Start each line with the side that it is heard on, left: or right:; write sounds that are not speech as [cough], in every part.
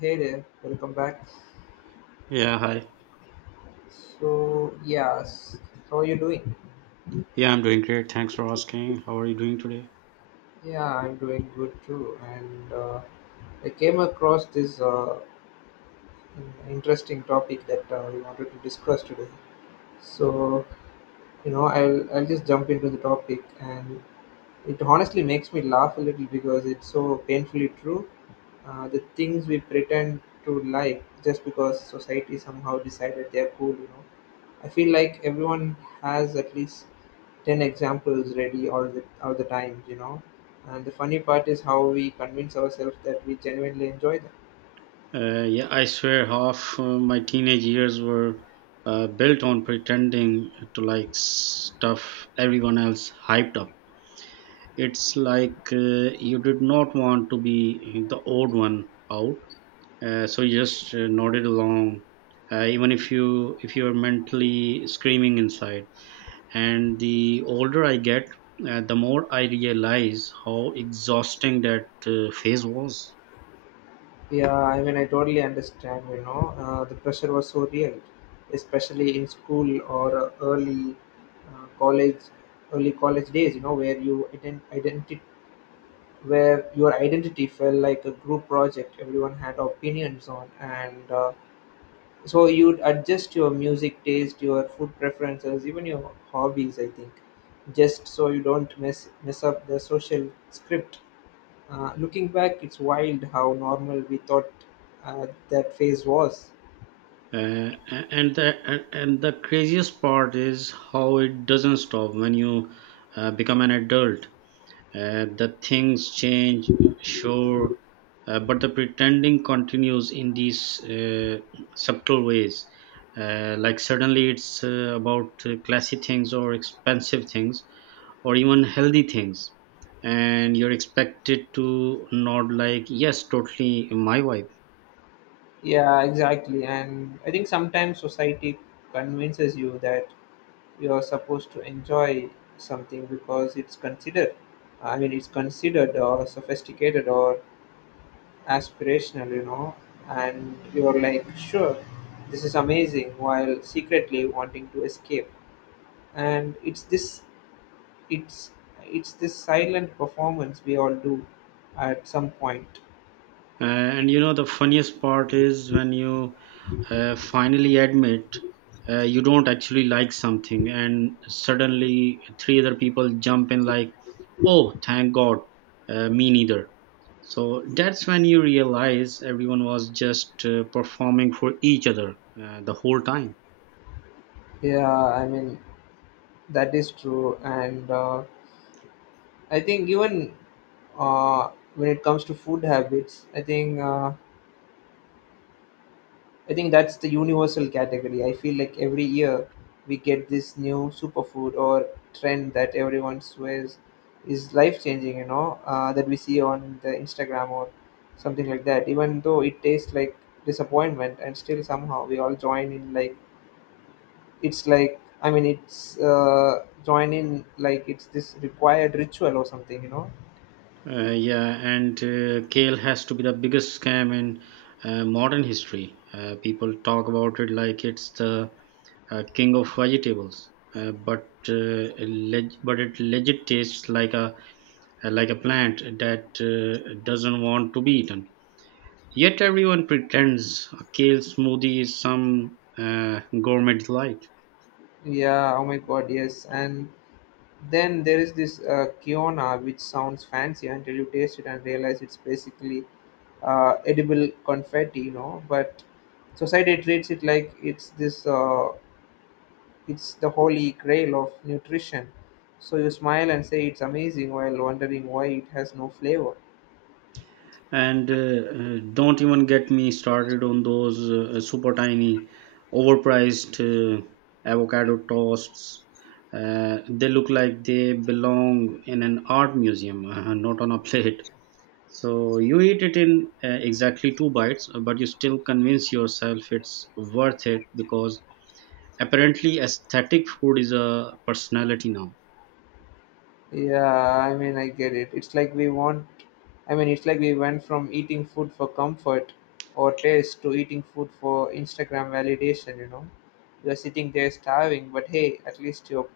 left: Hey there, welcome back.
right: Yeah, hi.
left: So, yes, how are you doing?
right: Yeah, I'm doing great. Thanks for asking. How are you doing today?
left: Yeah, I'm doing good too. And I came across this interesting topic that we wanted to discuss today. So, you know, I'll just jump into the topic, and it honestly makes me laugh a little because it's so painfully true. The things we pretend to like just because society somehow decided they're cool, you know, I feel like everyone has at least 10 examples ready all the time, And the funny part is how we convince ourselves that we genuinely enjoy them.
right: Yeah, I swear half my teenage years were built on pretending to like stuff everyone else hyped up. It's like you did not want to be the odd one out, so you just nodded along, even if you if you're mentally screaming inside. And the older I get, the more I realize how exhausting that phase was.
left: Yeah, I mean, I totally understand, the pressure was so real, especially in school or early college, early college days, you know, where identity, where your identity felt like a group project everyone had opinions on. And so you'd adjust your music taste, your food preferences, even your hobbies, I think, just so you don't mess up the social script. Looking back, it's wild how normal we thought that phase was.
right: Uh, and the craziest part is how it doesn't stop when you become an adult. The things change, sure, but the pretending continues in these subtle ways. Like suddenly it's about classy things or expensive things or even healthy things, and you're expected to nod like, yes, totally, my wife.
left: Yeah, exactly. And I think sometimes society convinces you that you're supposed to enjoy something because it's considered or sophisticated or aspirational, you know, and you're like, sure, this is amazing, while secretly wanting to escape. And it's, it's this silent performance we all do at some point.
right: And you know the funniest part is when you finally admit you don't actually like something, and suddenly three other people jump in like, oh thank god, me neither. So that's when you realize everyone was just performing for each other the whole time.
left: Yeah, I mean that is true, and I think even, uh, when it comes to food habits, I think that's the universal category. I feel like every year we get this new superfood or trend that everyone swears is life changing, you know, that we see on the Instagram or something like that. Even though it tastes like disappointment, and still somehow we all join in like it's like I mean it's join in like it's this required ritual or something, you know.
right: Yeah, and kale has to be the biggest scam in modern history. People talk about it like it's the king of vegetables, but it legit tastes like a plant that doesn't want to be eaten. Yet everyone pretends a kale smoothie is some gourmet delight.
left: Yeah. Oh my God. Yes. And then there is this kiona, which sounds fancy until you taste it and realize it's basically edible confetti, you know. But society treats it like it's the holy grail of nutrition. So you smile and say it's amazing while wondering why it has no flavor.
right: And Don't even get me started on those super tiny overpriced avocado toasts. They look like they belong in an art museum [laughs] not on a plate. So you eat it in exactly two bites, but you still convince yourself it's worth it because apparently aesthetic food is a personality now.
left: Yeah, I mean, I get it. It's like we went from eating food for comfort or taste to eating food for Instagram validation, you know. You're sitting there starving, but hey, at least your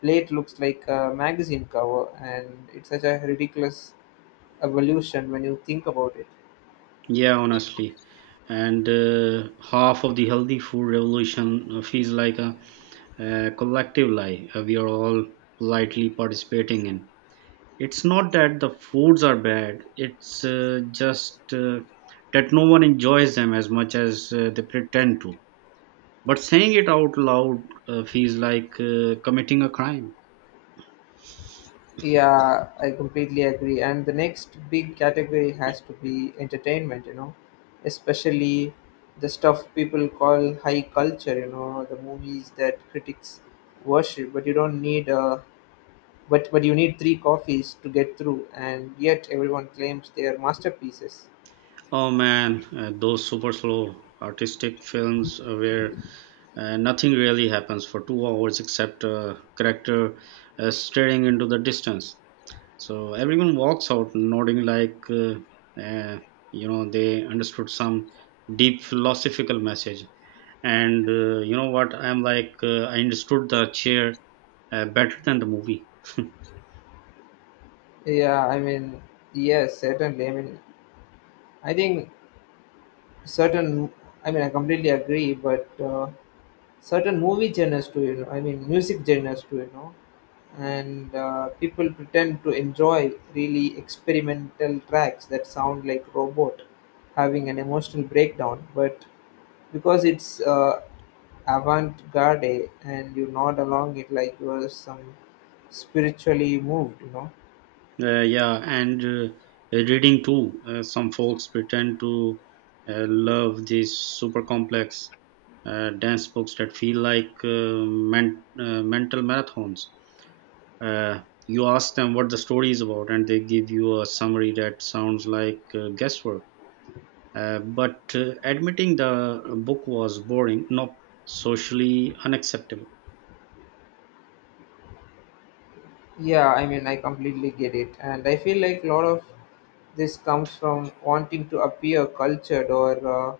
left: plate looks like a magazine cover, and it's such a ridiculous evolution when you think about it.
right: Yeah, honestly. And half of the healthy food revolution feels like a collective lie we are all politely participating in. It's not that the foods are bad, it's just that no one enjoys them as much as they pretend to. But saying it out loud feels like committing a crime.
left: Yeah, I completely agree. And the next big category has to be entertainment, you know, especially the stuff people call high culture, you know, the movies that critics worship, but you don't need but you need three coffees to get through, and yet everyone claims they are masterpieces.
right: Oh man, those super slow artistic films where and nothing really happens for 2 hours except character staring into the distance. So everyone walks out nodding like, uh, you know, they understood some deep philosophical message. And you know what, I'm like, I understood the chair better than the movie.
left: Yeah, I mean, yes, certainly. I mean, I think certain, I completely agree, but certain movie genres to you know, I mean music genres to you know. And people pretend to enjoy really experimental tracks that sound like robot having an emotional breakdown, but because it's avant-garde and you nod along it like you are some spiritually moved, you know.
right: Yeah, and reading too. Some folks pretend to love these super complex, dense books that feel like mental marathons. You ask them what the story is about, and they give you a summary that sounds like guesswork. But admitting the book was boring, no, socially unacceptable.
left: Yeah, I mean, I completely get it. And I feel like a lot of this comes from wanting to appear cultured or,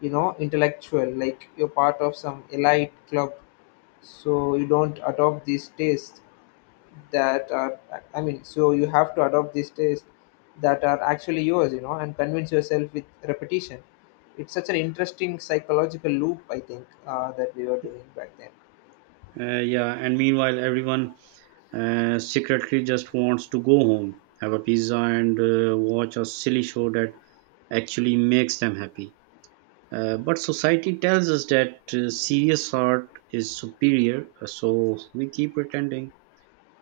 left: you know, intellectual, like you're part of some elite club. So you don't adopt these tastes that are, I mean, So you have to adopt these tastes that are actually yours, you know, and convince yourself with repetition. It's such an interesting psychological loop, I think, that we were doing back then.
right: Yeah, and meanwhile, everyone secretly just wants to go home, have a pizza, and watch a silly show that actually makes them happy. But society tells us that serious art is superior, so we keep pretending.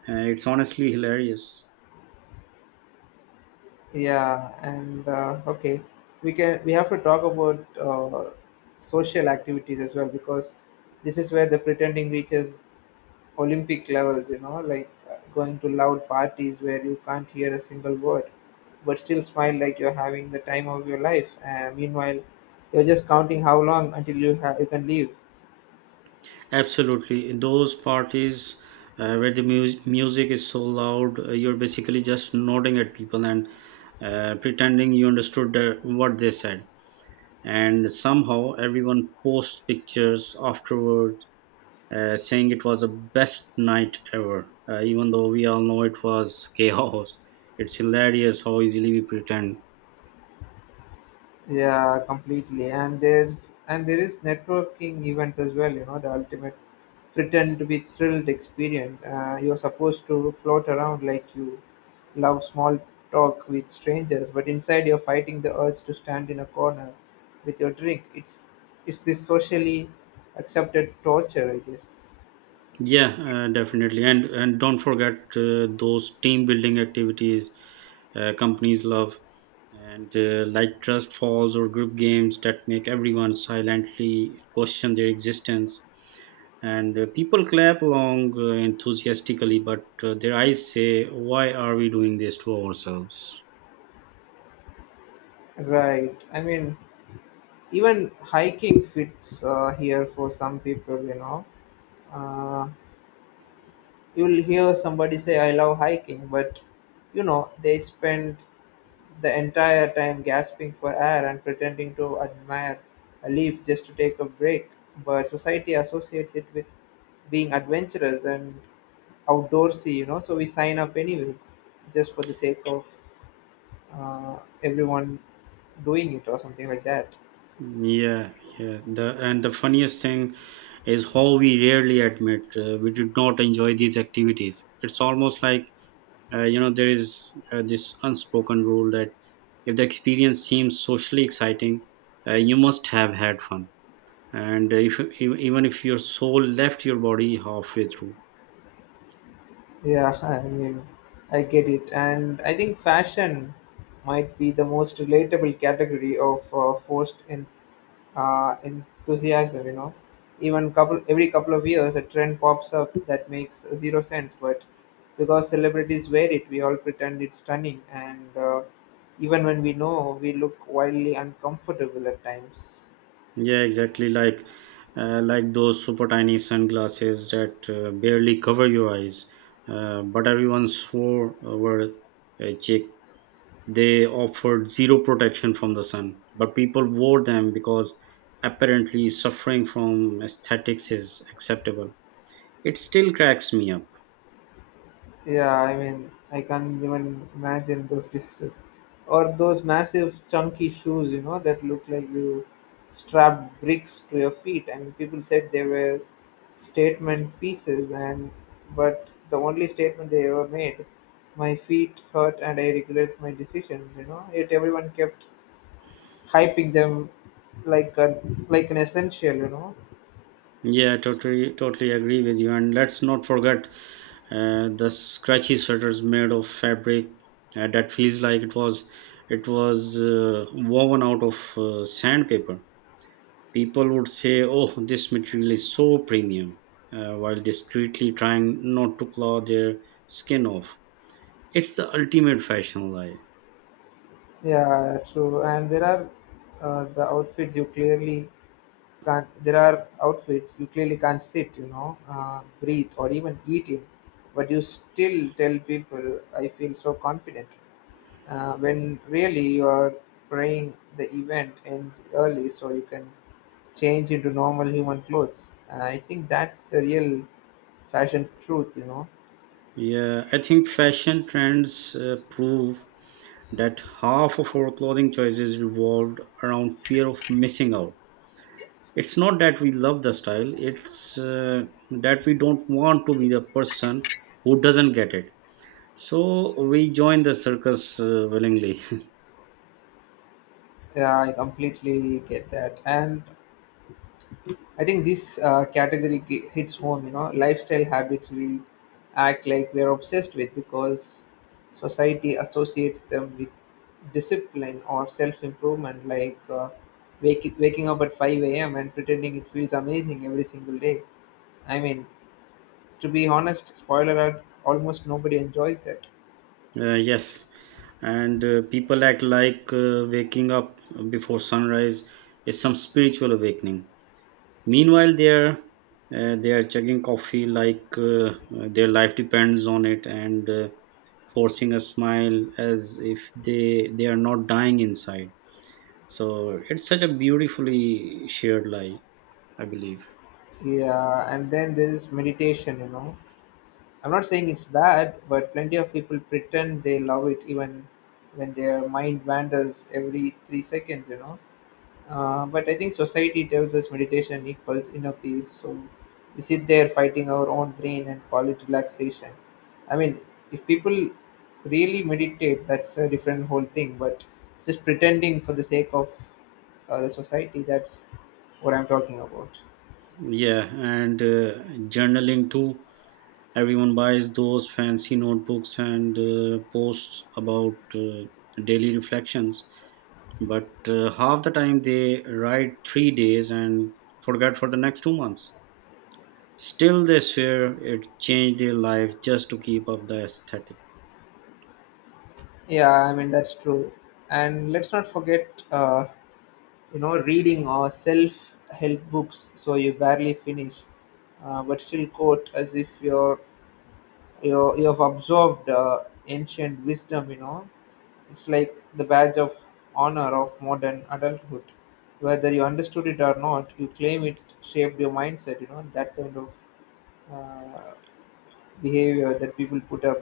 right: It's honestly hilarious.
left: Yeah, and okay, we have to talk about social activities as well, because this is where the pretending reaches Olympic levels. You know, like going to loud parties where you can't hear a single word, but still smile like you're having the time of your life. And meanwhile, you're just counting how long until you can leave.
right: Absolutely. In those parties where the music is so loud, you're basically just nodding at people and pretending you understood what they said. And somehow everyone posts pictures afterwards saying it was the best night ever, even though we all know it was [laughs] chaos. It's hilarious how easily we pretend.
left: Yeah, completely. And there is networking events as well. You know, the ultimate pretend to be thrilled experience. You're supposed to float around like you love small talk with strangers, but inside you're fighting the urge to stand in a corner with your drink. It's this socially accepted torture, I guess.
right: Yeah, definitely. And don't forget those team building activities companies love, and like trust falls or group games that make everyone silently question their existence. And people clap along enthusiastically, but their eyes say, why are we doing this to ourselves?
left: Right. I mean, even hiking fits here for some people, you know. Uh, You'll hear somebody say, I love hiking, but you know, they spend the entire time gasping for air and pretending to admire a leaf just to take a break. But society associates it with being adventurous and outdoorsy, you know, so we sign up anyway just for the sake of uh, everyone doing it or something like that.
right: Yeah yeah the and the funniest thing is how we rarely admit we did not enjoy these activities. It's almost like you know, there is this unspoken rule that if the experience seems socially exciting, you must have had fun. And if ev- even if your soul left your body halfway through.
left: Yeah, [laughs] I mean, I get it. And I think fashion might be the most relatable category of forced in, enthusiasm, you know. Even couple Every couple of years, a trend pops up that makes zero sense, but because celebrities wear it, we all pretend it's stunning, and even when we know, we look wildly uncomfortable at times.
right: Yeah, exactly, like those super tiny sunglasses that barely cover your eyes, but everyone swore were cheap. They offered zero protection from the sun, but people wore them because apparently suffering from aesthetics is acceptable. It still cracks me up.
left: Yeah, I mean, I can't even imagine those dresses, or those massive chunky shoes, you know, that look like you strapped bricks to your feet. I mean, people said they were statement pieces, and but the only statement they ever made, my feet hurt and I regret my decision. You know, yet everyone kept hyping them like a like an essential. You know,
right: Yeah, totally, totally agree with you. And let's not forget the scratchy sweaters made of fabric that feels like it was woven out of sandpaper. People would say, "Oh, this material is so premium," while discreetly trying not to claw their skin off. It's the ultimate fashion lie.
left: yeah, true. And uh, the outfits you clearly there are outfits you clearly can't sit, you know, breathe or even eat in, but you still tell people I feel so confident when really you are praying the event ends early so you can change into normal human clothes. I think that's the real fashion truth, you know.
right: Yeah, I think fashion trends prove that half of our clothing choices revolved around fear of missing out. It's not that we love the style, it's that we don't want to be the person who doesn't get it. So we join the circus willingly. [laughs]
left: Yeah, I completely get that. And I think this hits home, you know, lifestyle habits we act like we're obsessed with because society associates them with discipline or self improvement, like waking up at 5 a.m. and pretending it feels amazing every single day. I mean, to be honest, spoiler alert, almost nobody enjoys that.
right: Yes. And people act like waking up before sunrise is some spiritual awakening. Meanwhile, they are chugging coffee like their life depends on it, and forcing a smile as if they they are not dying inside. So it's such a beautifully shared lie, I believe.
left: Yeah, and then there's meditation, you know, I'm not saying it's bad, but plenty of people pretend they love it even when their mind wanders every 3 seconds, you know. But I think society tells us meditation equals inner peace, so we sit there fighting our own brain and call it relaxation. I mean, if people really meditate, that's a different whole thing, but just pretending for the sake of the society, that's what I'm talking about.
right: Yeah, and journaling too. Everyone buys those fancy notebooks and posts about daily reflections, but half the time they write 3 days and forget for the next 2 months. Still, they swear it changed their life, just to keep up the aesthetic.
left: Yeah, I mean that's true. And let's not forget, you know, reading or self-help books, so you barely finish, but still quote as if you have absorbed ancient wisdom. You know, it's like the badge of honor of modern adulthood. Whether you understood it or not, you claim it shaped your mindset. You know, that kind of uh, behavior that people put up.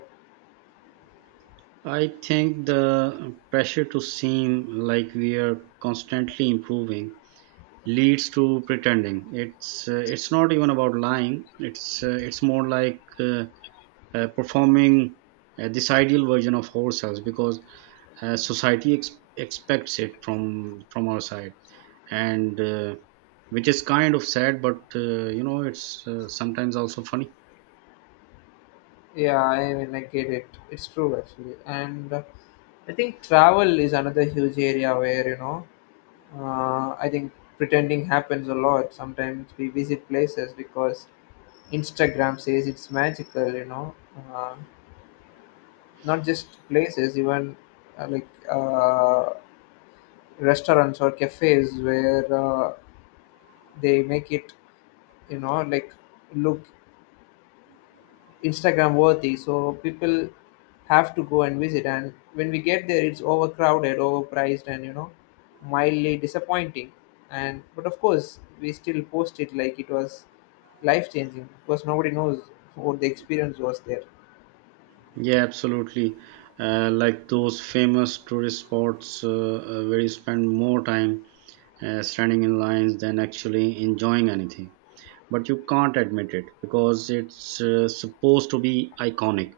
right: I think the pressure to seem like we are constantly improving leads to pretending. It's it's not even about lying, it's more like performing this ideal version of ourselves because society expects it from our side. And which is kind of sad, but you know, it's sometimes also funny.
left: Yeah, I mean, I get it. It's true actually, and I think travel is another huge area where, you know, I think pretending happens a lot. Sometimes we visit places because Instagram says it's magical. You know, uh, not just places, even uh, like uh, restaurants or cafes where they make it, you know, like look Instagram worthy. So people have to go and visit. And when we get there, it's overcrowded, overpriced, and you know, mildly disappointing. And but of course, we still post it like it was life changing because nobody knows what the experience was there.
right: Yeah, absolutely. Uh, like those famous tourist spots where you spend more time standing in lines than actually enjoying anything, but you can't admit it because it's supposed to be iconic.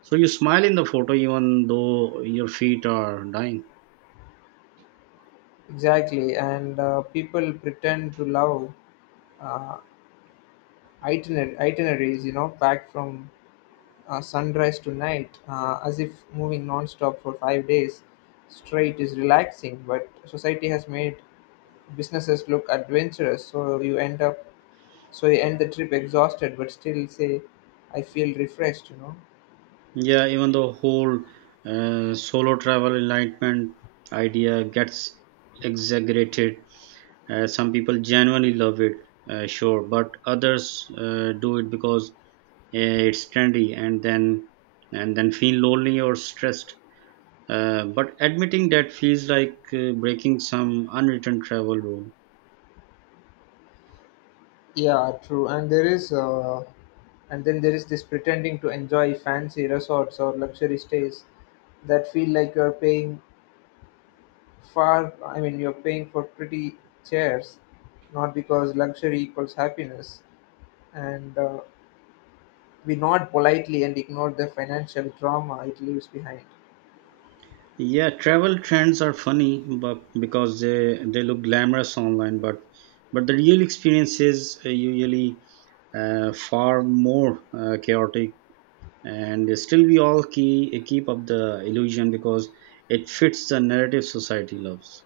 right: So you smile in the photo even though your feet are dying.
left: Exactly, and people pretend to love uh, itineraries, you know, packed from sunrise to night, as if moving non-stop for 5 days straight is relaxing. But society has made businesses look adventurous so you end up you end the trip exhausted but still say I feel refreshed.
right: Yeah, even the whole solo travel enlightenment idea gets exaggerated. Some people genuinely love it, sure, but others do it because it's trendy, and then feel lonely or stressed. But admitting that feels like breaking some unwritten travel rule.
left: Yeah, true. And there is and then there is this pretending to enjoy fancy resorts or luxury stays that feel like you're paying far I mean you're paying for pretty chairs, not because luxury equals happiness. And we nod politely and ignore the financial trauma it leaves behind.
right: Yeah, travel trends are funny, but because they look glamorous online, but the real experience is usually far more chaotic, and still we all keep up the illusion because it fits the narrative society loves.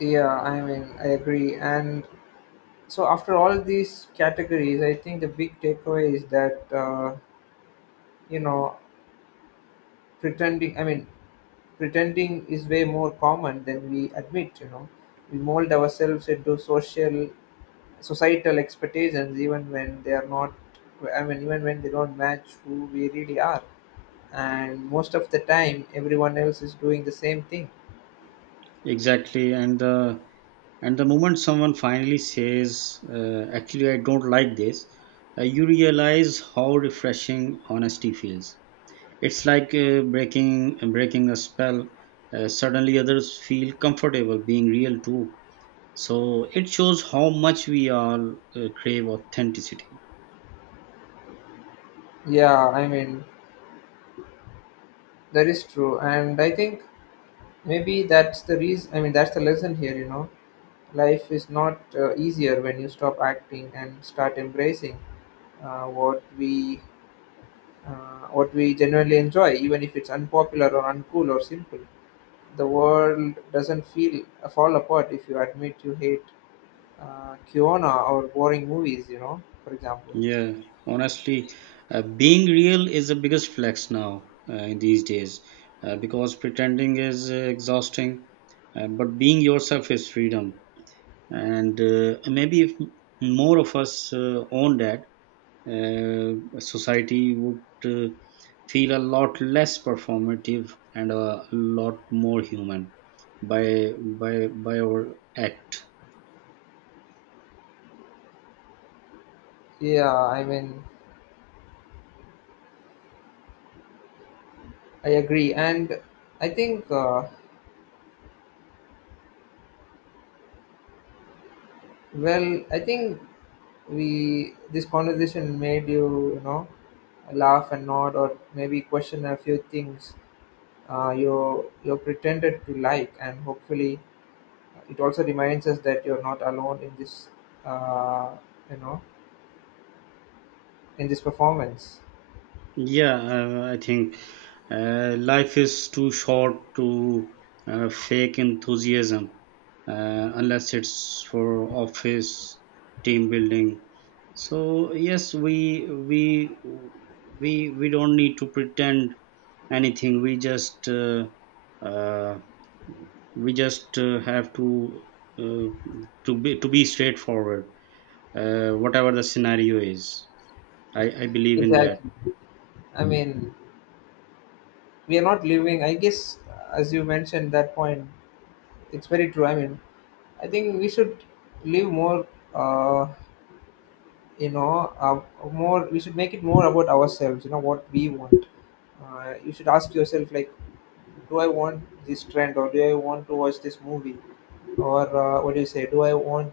left: Yeah, I mean, I agree. And so after all these categories, I think the big takeaway is that, you know pretending I mean pretending is way more common than we admit, you know. We mold ourselves into social societal expectations even when they are not, even when they don't match who we really are, and most of the time everyone else is doing the same thing.
right: Exactly. And the moment someone finally says, "Actually, I don't like this," you realize how refreshing honesty feels. It's like breaking a spell. Suddenly, others feel comfortable being real too. So it shows how much we all crave authenticity.
left: Yeah, I mean, that is true. And I think maybe that's the reason, that's the lesson here, you know. Life is not easier when you stop acting and start embracing uh, what we what we genuinely enjoy, even if it's unpopular or uncool or simple. The world doesn't feel fall apart if you admit you hate Kiona or boring movies, you know, for example.
right: Yeah, honestly, being real is the biggest flex now, in these days, because pretending is exhausting, but being yourself is freedom. And maybe if more of us own that. uh, Society would feel a lot less performative and a lot more human by our act.
left: Yeah, I mean, I agree. And I think, well, I think we this conversation made you you know laugh and nod or maybe question a few things you pretended to like, and hopefully it also reminds us that you're not alone in this, uh, you know in this performance.
right: Yeah, I think life is too short to fake enthusiasm, unless it's for office team building. So yes, we we don't need to pretend anything. We just uh, we just have to uh, to be straightforward, whatever the scenario is. I believe in that.
left: Exactly. I mean, we are not living, I guess, as you mentioned that point, it's very true. I mean, I think we should live more, uh, you know uh, more. We should make it more about ourselves, you know, what we want. You should ask yourself, like, do I want this trend, or do I want to watch this movie, or what do you say, do I want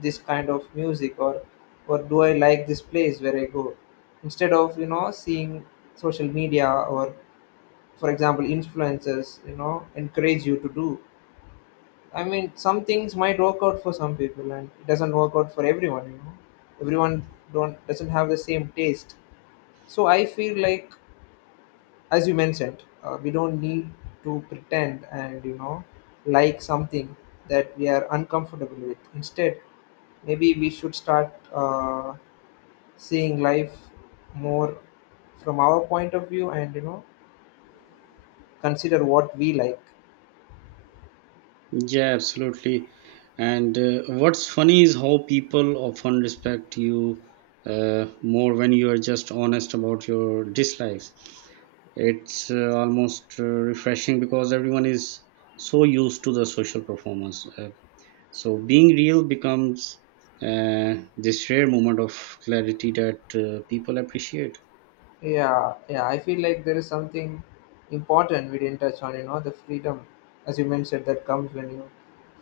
left: this kind of music, or do I like this place where I go, instead of, you know, seeing social media or, for example, influencers, you know, encourage you to do. I mean, some things might work out for some people, and it doesn't work out for everyone. You know, everyone don't doesn't have the same taste. So I feel like, as you mentioned, we don't need to pretend and, you know, like something that we are uncomfortable with. Instead, maybe we should start seeing life more from our point of view, and you know, consider what we like.
right: Yeah, absolutely. And what's funny is how people often respect you more when you are just honest about your dislikes. It's almost refreshing because everyone is so used to the social performance. So being real becomes this rare moment of clarity that people appreciate.
left: Yeah, yeah. I feel like there is something important we didn't touch on, you know, the freedom, as you mentioned, that comes when you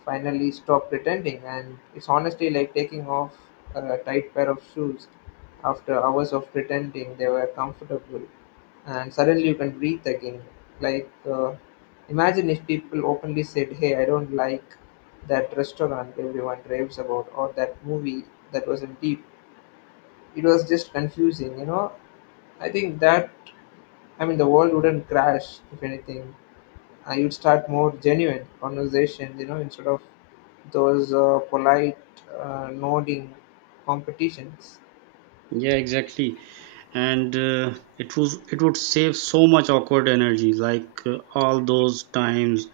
left: finally stop pretending. And it's honestly like taking off a tight pair of shoes after hours of pretending they were comfortable. And suddenly you can breathe again. Like, imagine if people openly said, "Hey, I don't like that restaurant everyone raves about, or that movie that wasn't deep. It was just confusing," you know. I think that I mean, the world wouldn't crash, if anything. You'd start more genuine conversations, you know, instead of those polite, nodding competitions.
right: Yeah, exactly. And it would save so much awkward energy, like all those times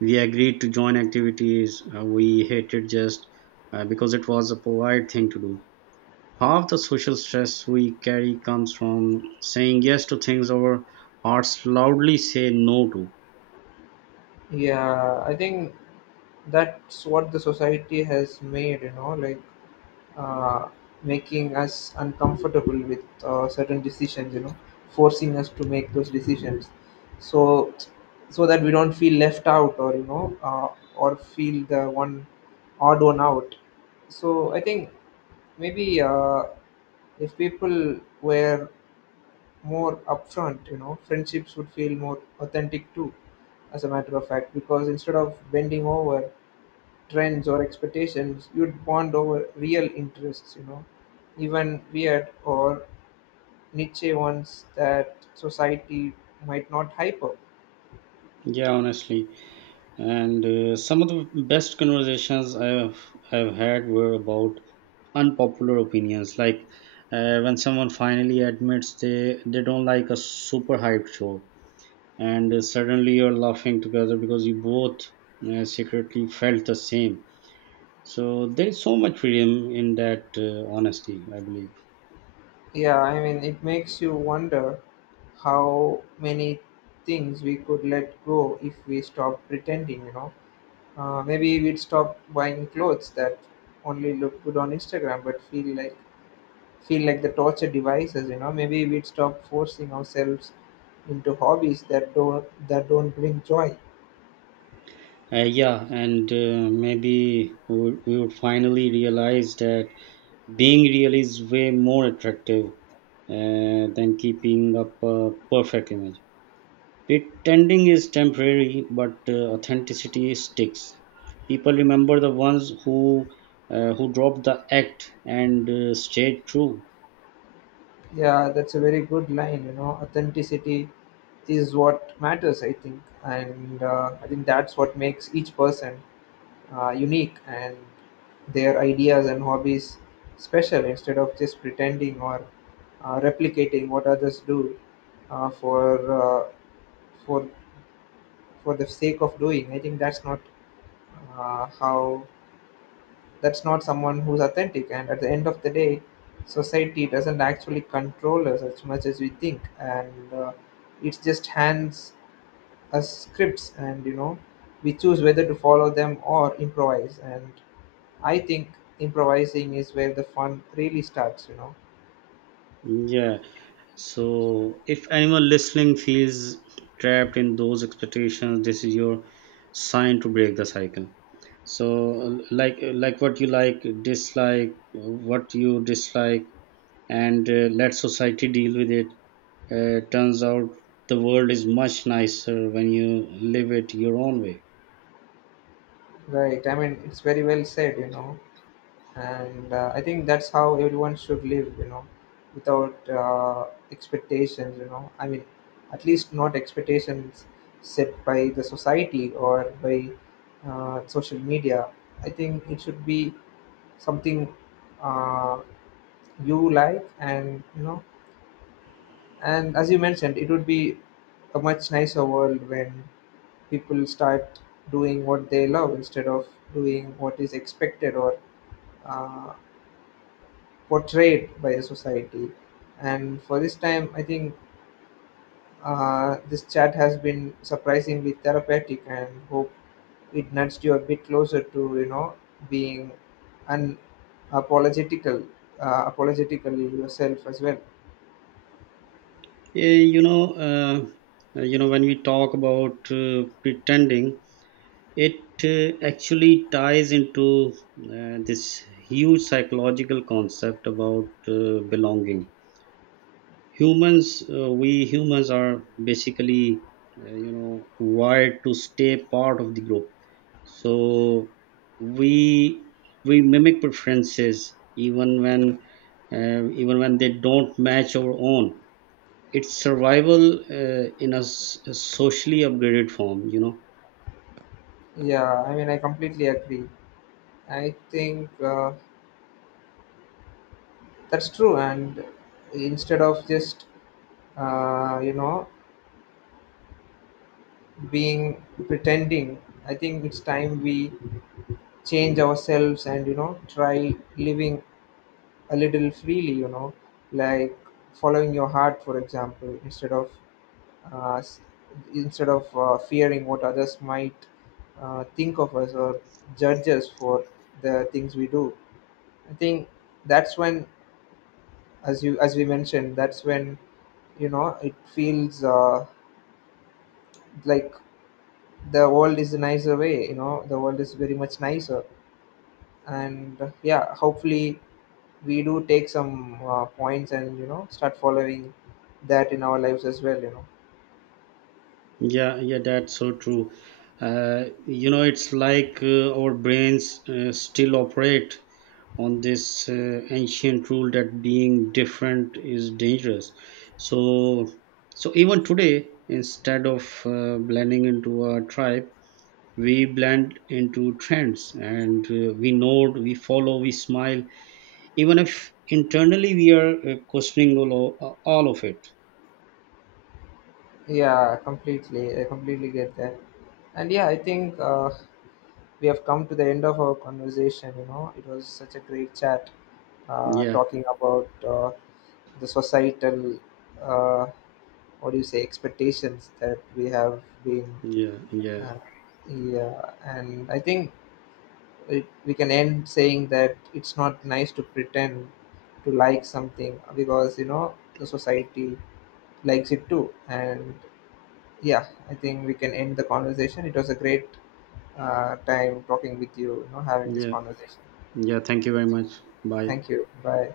right: we agreed to join activities we hated, just because it was a polite thing to do. Half the social stress we carry comes from saying yes to things our hearts loudly say no to.
left: Yeah, I think that's what the society has made, you know, like, uh, making us uncomfortable with certain decisions, you know, forcing us to make those decisions, so so that we don't feel left out, or you know, or feel the one odd one out. So I think maybe, if people were more upfront, you know, friendships would feel more authentic too, as a matter of fact, because instead of bending over trends or expectations, you'd bond over real interests, you know, even weird or niche ones that society might not hype up.
right: Yeah, honestly. And some of the best conversations I've had were about unpopular opinions, like when someone finally admits they don't like a super hyped show, and suddenly you're laughing together because you both secretly felt the same. So there is so much freedom in that honesty, I believe.
left: Yeah, I mean, it makes you wonder how many things we could let go if we stopped pretending, you know. Maybe we'd stop buying clothes that only look good on Instagram but feel like the torture devices, you know. Maybe we'd stop forcing ourselves into hobbies that don't bring joy.
right: Yeah, and maybe we would finally realize that being real is way more attractive than keeping up a perfect image. Pretending is temporary, but authenticity sticks. People remember the ones who dropped the act and stayed true.
left: Yeah, that's a very good line, you know. Authenticity is what matters, I think. And I think that's what makes each person unique, and their ideas and hobbies special, instead of just pretending or replicating what others do uh, for uh, for for the sake of doing. I think that's not how that's not someone who's authentic. And at the end of the day, society doesn't actually control us as much as we think. And it just hands us scripts, and you know, we choose whether to follow them or improvise. And I think improvising is where the fun really starts, you know.
right: Yeah. So, if anyone listening feels trapped in those expectations, this is your sign to break the cycle. So, like what you like, dislike what you dislike, and let society deal with it. Turns out the world is much nicer when you live it your own way.
left: Right, I mean, it's very well said, you know. And I think that's how everyone should live, you know, without expectations, you know. I mean, at least not expectations set by the society or by social media. I think it should be something uh, you like, and you know, and as you mentioned, it would be a much nicer world when people start doing what they love, instead of doing what is expected or uh, portrayed by a society. And for this time, I think this chat has been surprisingly therapeutic, and hope it nudged you a bit closer to, you know, being unapologetical, apologetically yourself as well.
right: Eh, you know, uh, you know, when we talk about pretending, it actually ties into this huge psychological concept about belonging. Humans, we humans are basically you know, wired to stay part of the group. So we we mimic preferences even when they don't match our own. It's survival, a socially upgraded form, you know.
left: Yeah, I mean, I completely agree. I think that's true. And instead of just, uh, you know, being pretending, I think it's time we change ourselves and, you know, try living a little freely, you know, like following your heart, for example, instead of uh, s- fearing what others might think of us or judge us for the things we do. I think that's when, as we mentioned, that's when, you know, it feels, like the world is a nicer way, you know, the world is very much nicer. And yeah, hopefully we do take some points, and you know, start following that in our lives as well, you know.
right: Yeah, yeah, that's so true. You know, it's like our brains still operate on this ancient rule that being different is dangerous. So, even today, instead of blending into a tribe, we blend into trends, and we nod, we follow, we smile, even if internally we are questioning all of it.
left: Yeah, completely. I completely get that. And yeah, I think we have come to the end of our conversation, you know. It was such a great chat,
right: Yeah,
left: talking about the societal, uh, what do you say, expectations that we have been,
right: yeah, yeah,
left: uh, yeah. And I think we can end saying that it's not nice to pretend to like something because, you know, the society likes it too. And yeah, I think we can end the conversation. It was a great time talking with you, you know, having this
right: yeah.
left: conversation.
right: Yeah, thank you very much. Bye.
left: Thank you. Bye.